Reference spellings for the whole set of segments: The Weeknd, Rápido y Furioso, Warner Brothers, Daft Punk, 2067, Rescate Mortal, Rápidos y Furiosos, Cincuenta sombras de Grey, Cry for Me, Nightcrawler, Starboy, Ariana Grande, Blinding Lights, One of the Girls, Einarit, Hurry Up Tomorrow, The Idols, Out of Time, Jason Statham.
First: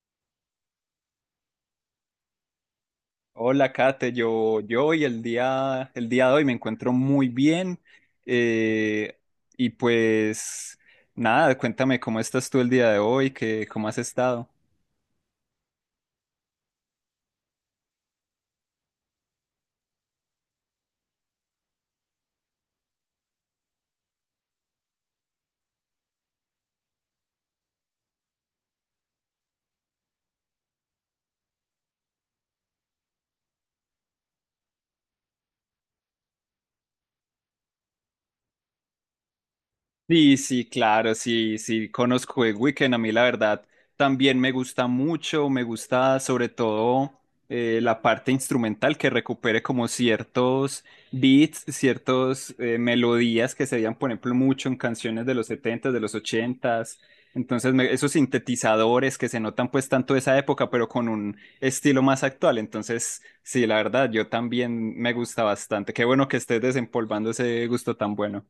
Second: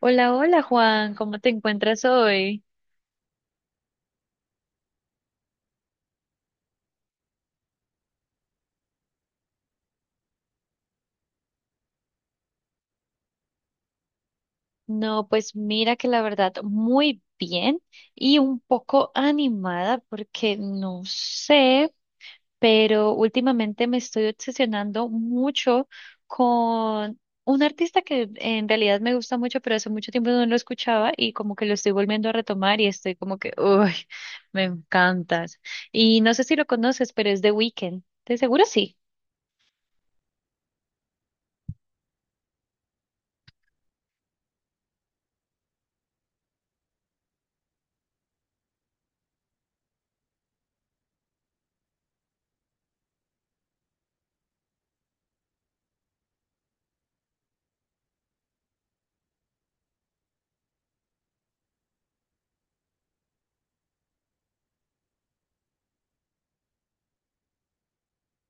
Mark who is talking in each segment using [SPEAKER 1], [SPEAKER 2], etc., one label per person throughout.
[SPEAKER 1] Hola, hola Juan, ¿cómo te encuentras hoy?
[SPEAKER 2] Hola, Kate. Yo hoy el día de hoy me encuentro muy bien. eh, y pues nada, cuéntame cómo estás tú el día de hoy, que, cómo has estado.
[SPEAKER 1] No, pues mira que la verdad muy bien y un poco animada porque no sé, pero últimamente me estoy obsesionando mucho con un artista que en realidad me gusta mucho, pero hace mucho tiempo no lo escuchaba y como que lo estoy volviendo a retomar y estoy como que, uy, me encantas. Y no sé si lo conoces, pero es The Weeknd. ¿De seguro sí?
[SPEAKER 2] Sí, sí, claro, sí, sí, conozco el Weekend. A mí, la verdad, también me gusta mucho. Me gusta, sobre todo, la parte instrumental que recupere como ciertos beats, ciertas melodías que se veían, por ejemplo, mucho en canciones de los setentas, de los ochentas. Entonces, esos sintetizadores que se notan, pues, tanto de esa época, pero con un estilo más actual. Entonces, sí, la verdad, yo también me gusta bastante. Qué bueno que estés desempolvando ese gusto tan bueno.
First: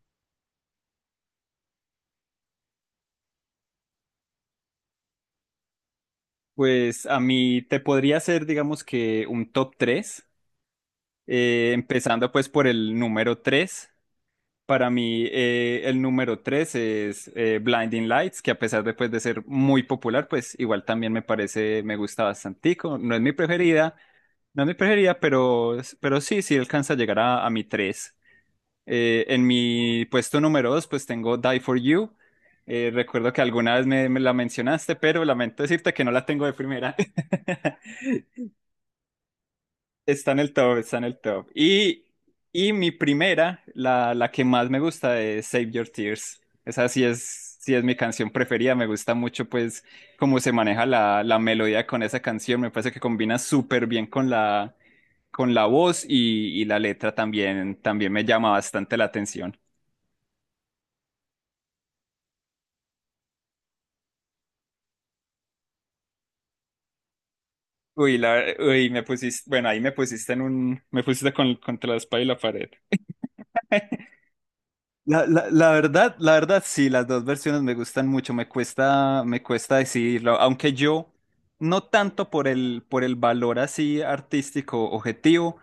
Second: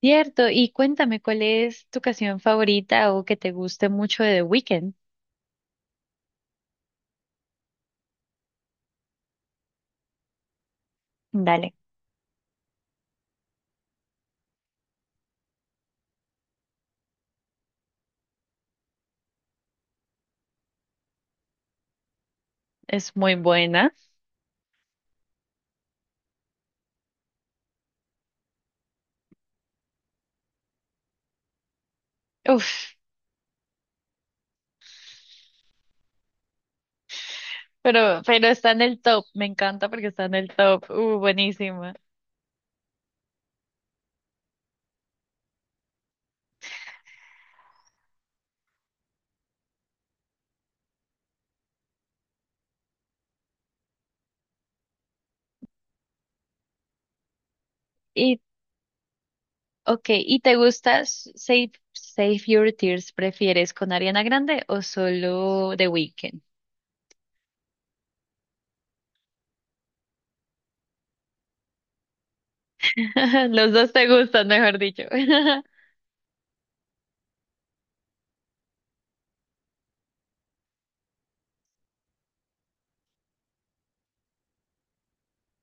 [SPEAKER 1] Cierto, y cuéntame cuál es tu canción favorita o que te guste mucho de The Weeknd.
[SPEAKER 2] Pues a mí te podría hacer, digamos que un top 3,
[SPEAKER 1] Dale.
[SPEAKER 2] empezando pues por el número 3. Para mí el número 3 es Blinding Lights, que a pesar de, pues, de ser muy popular, pues igual también me parece, me gusta bastantico. No
[SPEAKER 1] Es
[SPEAKER 2] es mi
[SPEAKER 1] muy buena.
[SPEAKER 2] preferida, no es mi preferida, pero sí, sí alcanza a llegar a mi 3. En mi puesto número 2 pues tengo Die For You.
[SPEAKER 1] Uf,
[SPEAKER 2] Recuerdo que alguna vez me la mencionaste, pero lamento decirte que no la tengo de primera.
[SPEAKER 1] pero está en el top. Me encanta porque está
[SPEAKER 2] Está
[SPEAKER 1] en
[SPEAKER 2] en
[SPEAKER 1] el
[SPEAKER 2] el top,
[SPEAKER 1] top.
[SPEAKER 2] está en el top.
[SPEAKER 1] Buenísima.
[SPEAKER 2] Y mi primera, la que más me gusta es Save Your Tears. Esa sí es mi canción preferida. Me gusta mucho, pues, cómo se maneja la melodía con esa canción. Me parece que combina súper bien con con la voz y la letra también, también me
[SPEAKER 1] Y,
[SPEAKER 2] llama bastante la atención.
[SPEAKER 1] ok, ¿y te gusta Save Your Tears? ¿Prefieres con Ariana Grande o solo The Weeknd?
[SPEAKER 2] Uy, la, uy, me pusiste, bueno, ahí me pusiste en un, me pusiste con, contra la espalda y la pared.
[SPEAKER 1] Los dos te gustan, mejor dicho.
[SPEAKER 2] La verdad, sí, las dos versiones me gustan mucho, me cuesta decidirlo, aunque yo no tanto por el valor así artístico objetivo,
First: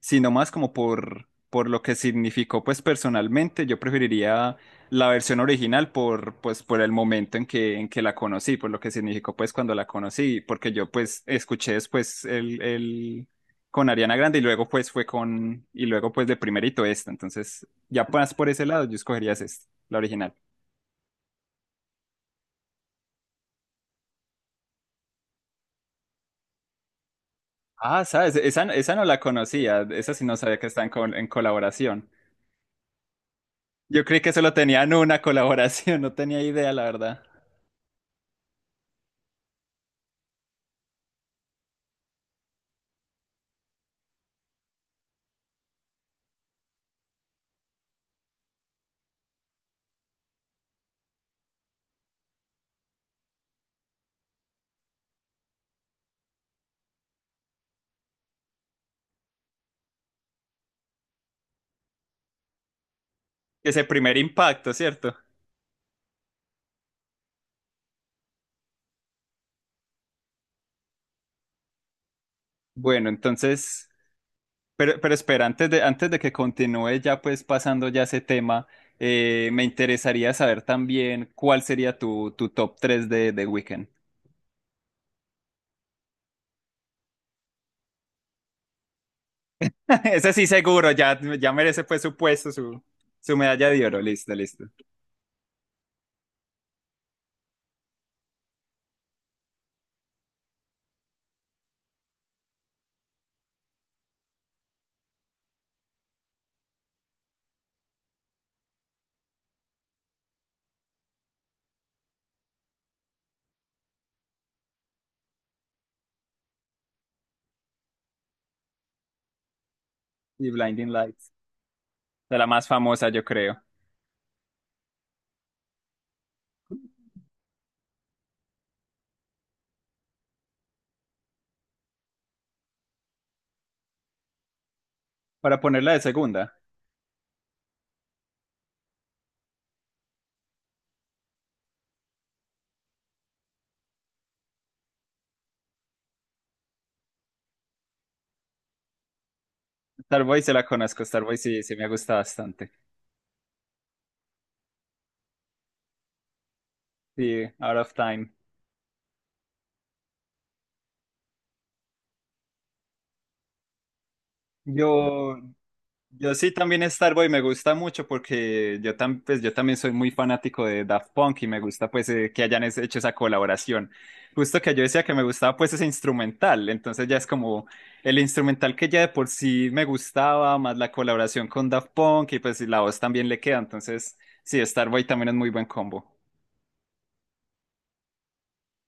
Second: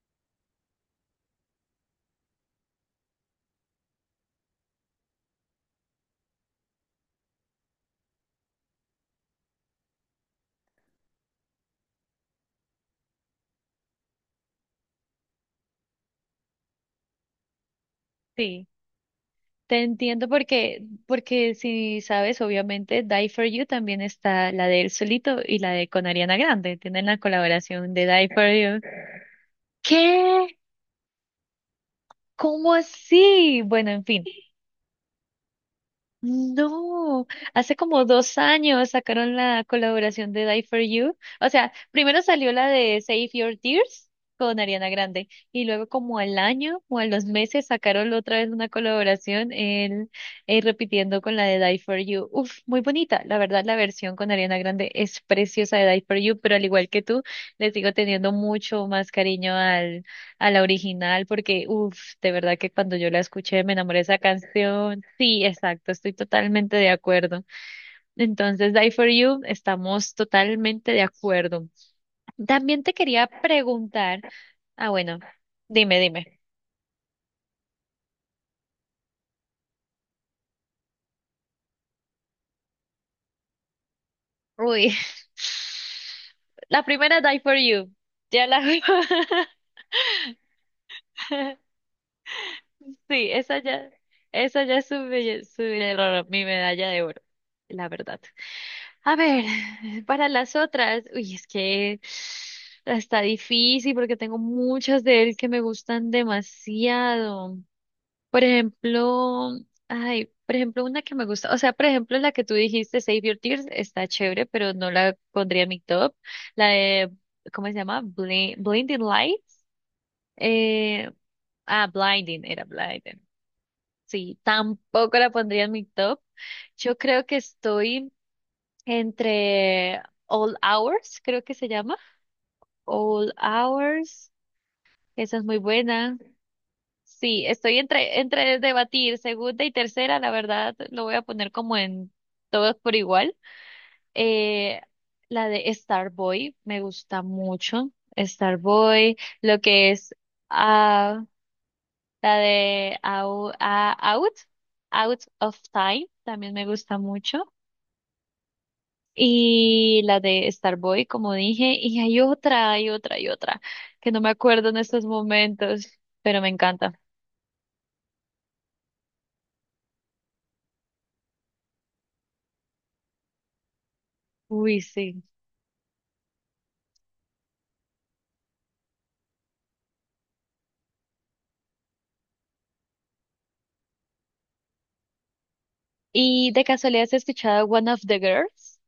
[SPEAKER 2] sino más como por lo que significó pues personalmente, yo preferiría la versión original por, pues, por el momento en que la conocí, por lo que significó pues cuando la conocí, porque yo pues escuché después con Ariana Grande y luego pues fue con, y luego pues de primerito esta, entonces... Ya pues por
[SPEAKER 1] Sí.
[SPEAKER 2] ese lado, yo escogería esta,
[SPEAKER 1] Te
[SPEAKER 2] la
[SPEAKER 1] entiendo
[SPEAKER 2] original.
[SPEAKER 1] porque, porque si sabes, obviamente Die For You también está la de él solito y la de con Ariana Grande. Tienen la colaboración
[SPEAKER 2] Ah,
[SPEAKER 1] de Die
[SPEAKER 2] sabes,
[SPEAKER 1] For You.
[SPEAKER 2] esa no la conocía, esa sí no
[SPEAKER 1] ¿Qué?
[SPEAKER 2] sabía que en colaboración.
[SPEAKER 1] ¿Cómo así? Bueno, en
[SPEAKER 2] Yo creí
[SPEAKER 1] fin.
[SPEAKER 2] que solo tenían una colaboración, no tenía idea, la verdad.
[SPEAKER 1] No, hace como 2 años sacaron la colaboración de Die for You. O sea, primero salió la de Save Your Tears con Ariana Grande y luego como al año o a los meses sacaron otra vez una colaboración él repitiendo con la de Die for You. Uf, muy bonita. La verdad, la versión con Ariana Grande es preciosa de Die for You, pero al igual que tú, le sigo teniendo mucho más cariño a la original porque, uff, de verdad que cuando yo la escuché me
[SPEAKER 2] Ese
[SPEAKER 1] enamoré de esa
[SPEAKER 2] primer impacto,
[SPEAKER 1] canción.
[SPEAKER 2] ¿cierto?
[SPEAKER 1] Sí, exacto, estoy totalmente de acuerdo. Entonces, Die for You, estamos totalmente de acuerdo. También te
[SPEAKER 2] Bueno,
[SPEAKER 1] quería
[SPEAKER 2] entonces,
[SPEAKER 1] preguntar, ah,
[SPEAKER 2] pero
[SPEAKER 1] bueno,
[SPEAKER 2] espera,
[SPEAKER 1] dime,
[SPEAKER 2] antes de que
[SPEAKER 1] dime.
[SPEAKER 2] continúe ya pues pasando ya ese tema, me interesaría saber también cuál sería tu top 3 de Weekend.
[SPEAKER 1] Uy, la primera Die for You, ya la...
[SPEAKER 2] Ese sí seguro, ya, ya merece pues su puesto, su,
[SPEAKER 1] Sí,
[SPEAKER 2] su medalla de oro, listo,
[SPEAKER 1] esa
[SPEAKER 2] listo.
[SPEAKER 1] ya es mi medalla de oro, la verdad. A ver, para las otras, uy, es que está difícil porque tengo muchas de él que me gustan demasiado. Por ejemplo, ay, por ejemplo, una que me gusta, o sea, por ejemplo, la que tú dijiste, Save Your Tears, está chévere, pero no la pondría en mi top. La de, ¿cómo se llama? Blinding Lights.
[SPEAKER 2] Y Blinding
[SPEAKER 1] Eh,
[SPEAKER 2] Lights. De
[SPEAKER 1] Blinding,
[SPEAKER 2] la
[SPEAKER 1] era
[SPEAKER 2] más famosa,
[SPEAKER 1] Blinding.
[SPEAKER 2] yo creo.
[SPEAKER 1] Sí, tampoco la pondría en mi top. Yo creo que estoy entre All Hours, creo que se llama. All Hours, esa es muy
[SPEAKER 2] Para ponerla de
[SPEAKER 1] buena.
[SPEAKER 2] segunda,
[SPEAKER 1] Sí, estoy entre debatir segunda y tercera, la verdad lo voy a poner como en todos por igual. Eh, la de Starboy me gusta mucho. Starboy, lo que es
[SPEAKER 2] Starboy se la conozco,
[SPEAKER 1] ah,
[SPEAKER 2] Starboy sí, sí me gusta
[SPEAKER 1] la
[SPEAKER 2] bastante.
[SPEAKER 1] de Au- ah, Out, Out of Time, también me gusta
[SPEAKER 2] Sí,
[SPEAKER 1] mucho.
[SPEAKER 2] Out of Time.
[SPEAKER 1] Y la de Starboy, como dije, y hay otra que no me acuerdo en estos
[SPEAKER 2] Yo,
[SPEAKER 1] momentos,
[SPEAKER 2] yo
[SPEAKER 1] pero me
[SPEAKER 2] sí también
[SPEAKER 1] encanta.
[SPEAKER 2] Starboy me gusta mucho porque yo, pues, yo también soy muy fanático de Daft Punk y me gusta pues que hayan hecho esa colaboración. Justo que
[SPEAKER 1] Uy,
[SPEAKER 2] yo decía que
[SPEAKER 1] sí.
[SPEAKER 2] me gustaba pues ese instrumental, entonces ya es como el instrumental que ya de por sí me gustaba, más la colaboración con Daft Punk y pues la voz también le queda, entonces sí, Starboy también es muy buen combo.
[SPEAKER 1] ¿Y de casualidad has escuchado One of the Girls?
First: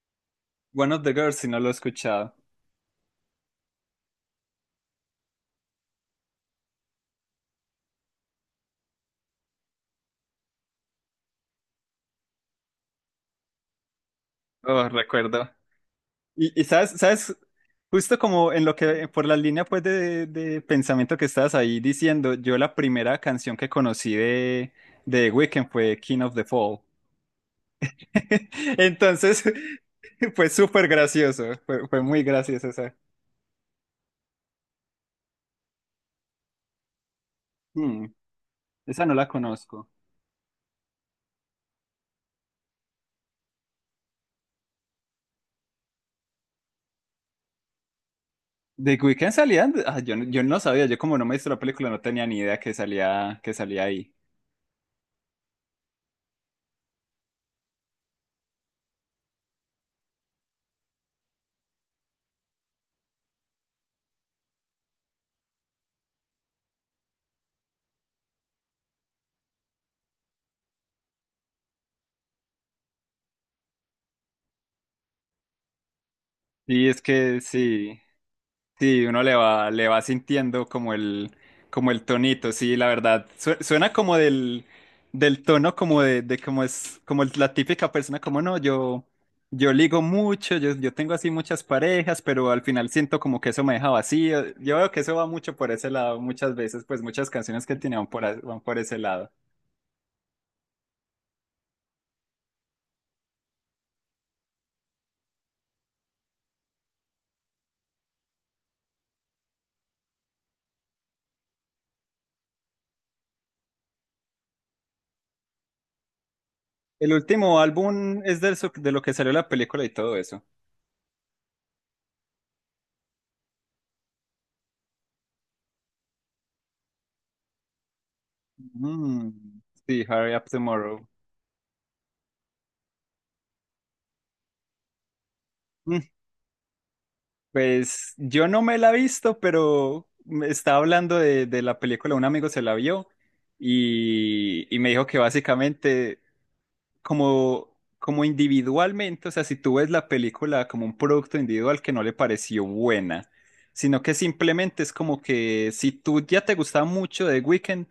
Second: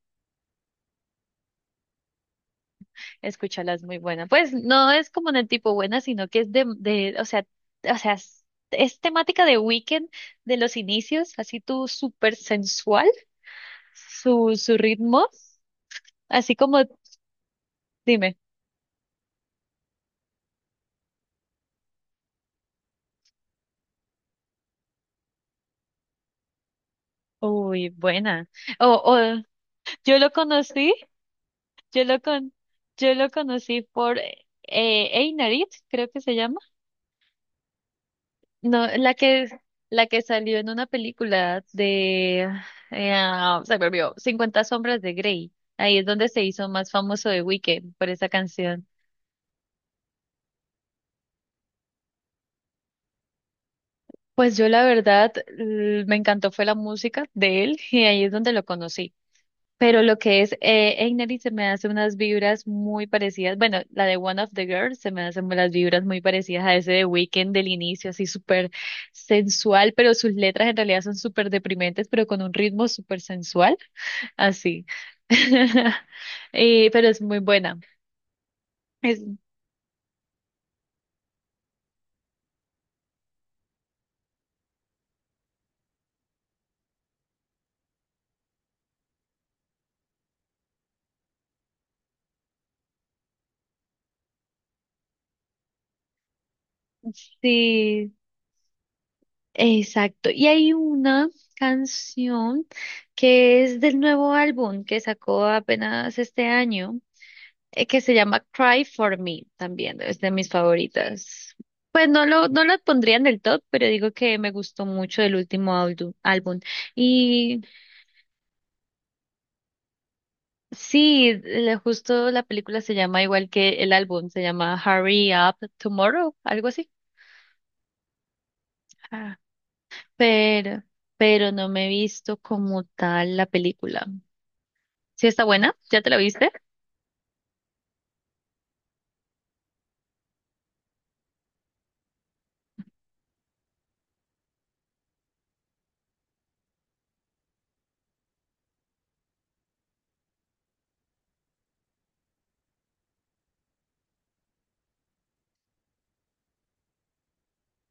[SPEAKER 2] One of the Girls, si no lo he escuchado.
[SPEAKER 1] Escúchala, es muy buena. Pues no es como en el tipo buena, sino que es o sea, o sea, es, es temática de Weekend de los inicios, así tú súper sensual, su
[SPEAKER 2] Oh,
[SPEAKER 1] ritmo,
[SPEAKER 2] recuerdo.
[SPEAKER 1] así
[SPEAKER 2] Y
[SPEAKER 1] como,
[SPEAKER 2] sabes, sabes, justo
[SPEAKER 1] dime,
[SPEAKER 2] como en lo que, por la línea pues de pensamiento que estabas ahí diciendo, yo la primera canción que conocí de The Weeknd fue King of the Fall.
[SPEAKER 1] uy, buena. O
[SPEAKER 2] Entonces,
[SPEAKER 1] yo lo
[SPEAKER 2] fue súper
[SPEAKER 1] conocí.
[SPEAKER 2] gracioso, fue, fue
[SPEAKER 1] Yo lo
[SPEAKER 2] muy
[SPEAKER 1] con,
[SPEAKER 2] gracioso esa.
[SPEAKER 1] yo lo conocí por Einarit, creo que se llama.
[SPEAKER 2] Hmm,
[SPEAKER 1] No,
[SPEAKER 2] esa no la conozco.
[SPEAKER 1] la que salió en una película de, se me olvidó, Cincuenta sombras de Grey. Ahí es donde se hizo más famoso de Weekend por esa canción.
[SPEAKER 2] The Weeknd salía, ah, yo, yo no sabía, yo como no me hice la película no tenía ni idea que salía ahí.
[SPEAKER 1] Pues yo la verdad me encantó fue la música de él y ahí es donde lo conocí. Pero lo que es Einari se me hace unas vibras muy parecidas. Bueno, la de One of the Girls se me hacen las vibras muy parecidas a ese de Weekend del inicio, así súper sensual, pero sus letras en realidad son súper deprimentes, pero con un ritmo súper sensual, así.
[SPEAKER 2] Y es
[SPEAKER 1] Pero es muy
[SPEAKER 2] que
[SPEAKER 1] buena.
[SPEAKER 2] sí. Sí,
[SPEAKER 1] Es-
[SPEAKER 2] uno le va sintiendo como el tonito, sí, la verdad. Suena como del, del tono como de como es la típica persona, como no, yo ligo mucho, yo tengo así muchas parejas, pero al final siento como que eso me deja vacío. Yo veo que eso va mucho por ese lado, muchas veces, pues muchas canciones que tiene van
[SPEAKER 1] sí,
[SPEAKER 2] por, van por ese lado.
[SPEAKER 1] exacto. Y hay una canción que es del nuevo álbum que sacó apenas este año. Que se llama Cry for Me también, es de mis favoritas. Pues no lo pondría en el top, pero digo que me gustó mucho el último álbum.
[SPEAKER 2] El último
[SPEAKER 1] Y
[SPEAKER 2] álbum es del, de lo que salió la película y todo eso.
[SPEAKER 1] sí, justo la película se llama igual que el álbum, se llama Hurry Up Tomorrow, algo así.
[SPEAKER 2] Mm,
[SPEAKER 1] Ah,
[SPEAKER 2] sí, Hurry Up
[SPEAKER 1] Pero,
[SPEAKER 2] Tomorrow.
[SPEAKER 1] pero no me he visto como tal la película. ¿Sí está buena? ¿Ya te la viste?
[SPEAKER 2] Pues yo no me la he visto, pero me estaba hablando de la película, un amigo se la vio y me dijo que básicamente como, como individualmente, o sea, si tú ves la película como un producto individual que no le pareció buena, sino que simplemente es como que si tú ya te gustaba mucho de Weekend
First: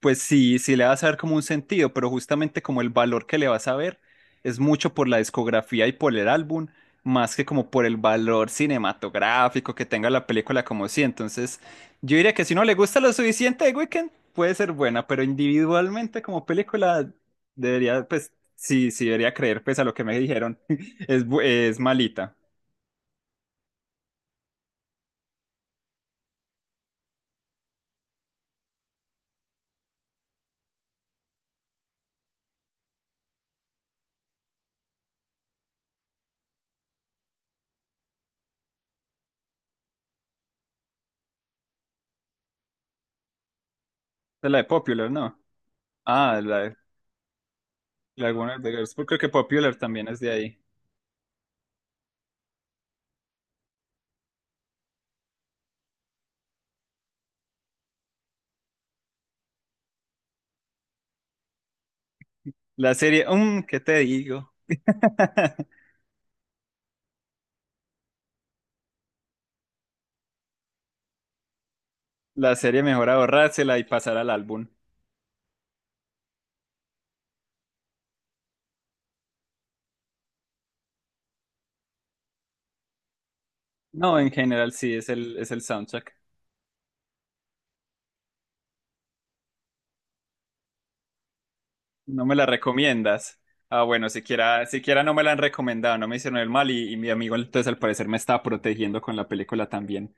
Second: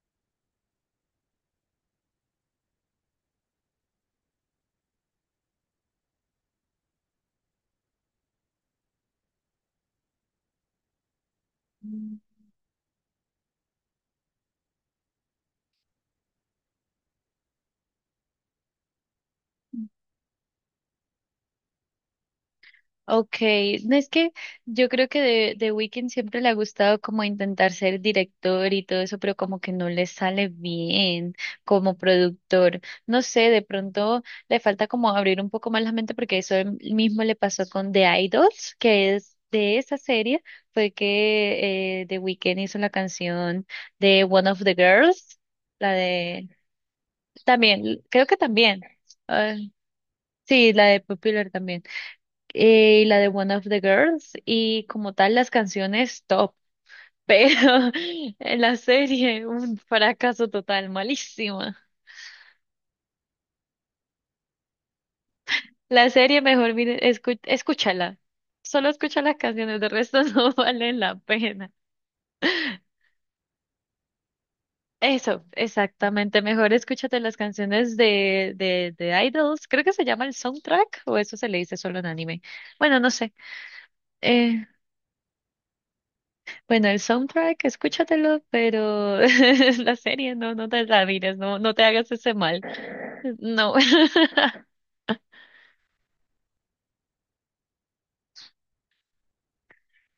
[SPEAKER 2] pues sí, sí le vas a dar como un sentido, pero justamente como el valor que le vas a ver es mucho por la discografía y por el álbum, más que como por el valor cinematográfico que tenga la película como sí. Entonces, yo
[SPEAKER 1] Mm.
[SPEAKER 2] diría que si no le gusta lo suficiente de Weekend, puede ser buena, pero individualmente como película debería, pues sí, sí debería creer, pues a lo que me dijeron, es malita.
[SPEAKER 1] Okay, no es que yo creo que de Weeknd siempre le ha gustado como intentar ser director y todo eso, pero como que no le sale bien como productor. No sé, de pronto le falta como abrir un poco más la mente porque eso mismo le pasó con The Idols, que es de esa serie, fue que The Weeknd hizo la canción de One
[SPEAKER 2] Es
[SPEAKER 1] of
[SPEAKER 2] la de
[SPEAKER 1] the
[SPEAKER 2] Popular,
[SPEAKER 1] Girls,
[SPEAKER 2] ¿no?
[SPEAKER 1] la
[SPEAKER 2] Ah,
[SPEAKER 1] de también, creo
[SPEAKER 2] la de
[SPEAKER 1] que
[SPEAKER 2] Warner
[SPEAKER 1] también,
[SPEAKER 2] Brothers. Creo que
[SPEAKER 1] ah,
[SPEAKER 2] Popular también es de ahí.
[SPEAKER 1] sí, la de Popular también y la de One of the Girls y como tal las canciones top, pero en la serie un fracaso total, malísima.
[SPEAKER 2] La serie, ¿qué te digo?
[SPEAKER 1] La serie mejor mire, escúchala, solo escucha las canciones, de resto no valen la pena.
[SPEAKER 2] La serie mejor ahorrársela y pasar al álbum.
[SPEAKER 1] Eso, exactamente, mejor escúchate las canciones de, de Idols, creo que se llama el soundtrack o eso se le dice solo en anime. Bueno, no sé.
[SPEAKER 2] No, en
[SPEAKER 1] Eh,
[SPEAKER 2] general sí, es el soundtrack.
[SPEAKER 1] bueno, el soundtrack, escúchatelo, pero la serie no, no te la mires, no, no te hagas
[SPEAKER 2] ¿No
[SPEAKER 1] ese
[SPEAKER 2] me la
[SPEAKER 1] mal.
[SPEAKER 2] recomiendas?
[SPEAKER 1] No.
[SPEAKER 2] Ah, bueno, siquiera, siquiera no me la han recomendado, no me hicieron el mal y mi amigo entonces al parecer me estaba protegiendo con la película también.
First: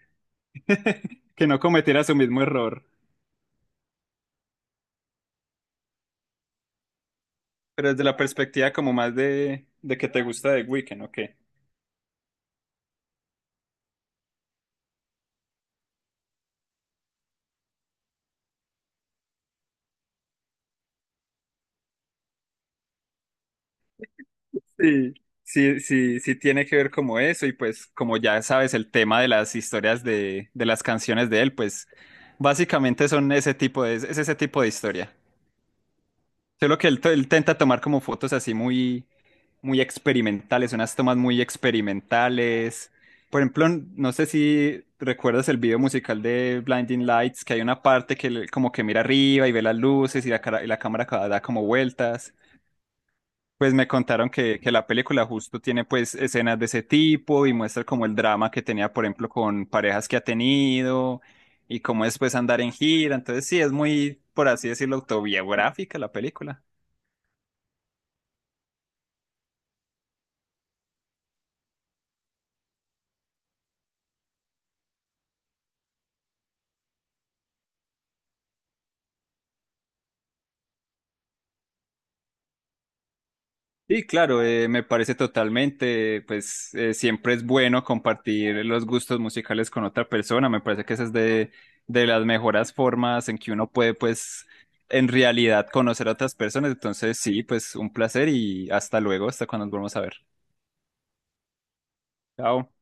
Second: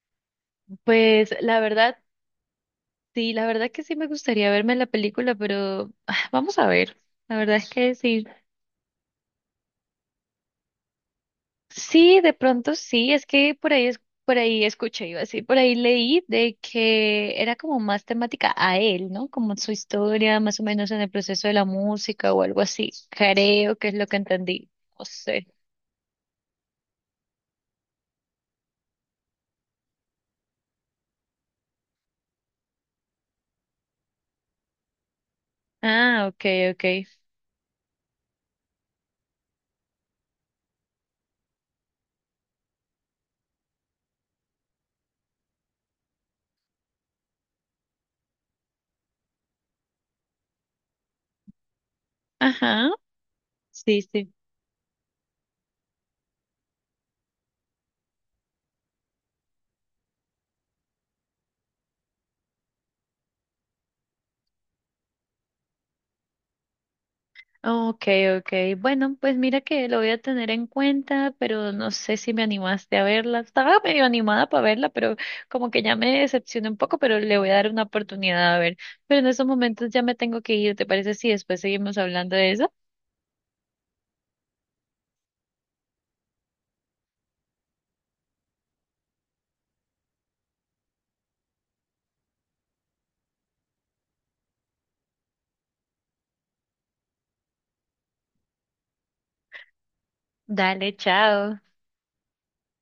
[SPEAKER 1] Pues
[SPEAKER 2] Que no
[SPEAKER 1] la verdad,
[SPEAKER 2] cometiera su mismo error.
[SPEAKER 1] sí, la verdad que sí me gustaría verme la película, pero ah, vamos a ver. La verdad es
[SPEAKER 2] Pero
[SPEAKER 1] que
[SPEAKER 2] desde la
[SPEAKER 1] sí.
[SPEAKER 2] perspectiva como más de que te gusta The Weeknd, ¿o qué?
[SPEAKER 1] Sí, de pronto sí, es que por ahí es, por ahí escuché, iba a decir, por ahí leí de que era como más temática a él, ¿no? Como su historia, más o menos en el proceso de la música o algo así. Creo que es lo que entendí. No
[SPEAKER 2] Sí,
[SPEAKER 1] sé.
[SPEAKER 2] sí, sí, sí tiene que ver como eso y pues como ya sabes el tema de las historias de las canciones de él, pues básicamente son ese tipo de, es ese tipo de historia.
[SPEAKER 1] Ah, okay,
[SPEAKER 2] Solo que él,
[SPEAKER 1] okay.
[SPEAKER 2] él tenta tomar como fotos así muy, muy experimentales, unas tomas muy experimentales. Por ejemplo, no sé si recuerdas el video musical de Blinding Lights, que hay una parte que él como que mira arriba y ve las luces y y la cámara da como vueltas.
[SPEAKER 1] Ajá,
[SPEAKER 2] Pues me
[SPEAKER 1] sí,
[SPEAKER 2] contaron
[SPEAKER 1] sí.
[SPEAKER 2] que la película justo tiene pues escenas de ese tipo y muestra como el drama que tenía, por ejemplo, con parejas que ha tenido y cómo es pues andar en gira. Entonces sí, es muy, por así decirlo, autobiográfica la película.
[SPEAKER 1] Okay, okay. Bueno, pues mira que lo voy a tener en cuenta, pero no sé si me animaste a verla. Estaba medio animada para verla, pero como que ya me decepcioné un poco, pero le voy a dar una oportunidad a ver. Pero en estos momentos ya me tengo que ir. ¿Te parece si después seguimos hablando de eso?
[SPEAKER 2] Sí, claro, me parece totalmente, pues siempre es bueno compartir los gustos musicales con otra persona, me parece que esa es de las mejores formas en que uno puede, pues, en realidad conocer a otras personas, entonces sí, pues un placer y hasta luego, hasta cuando nos volvamos a ver.
[SPEAKER 1] Dale, chao.
[SPEAKER 2] Chao.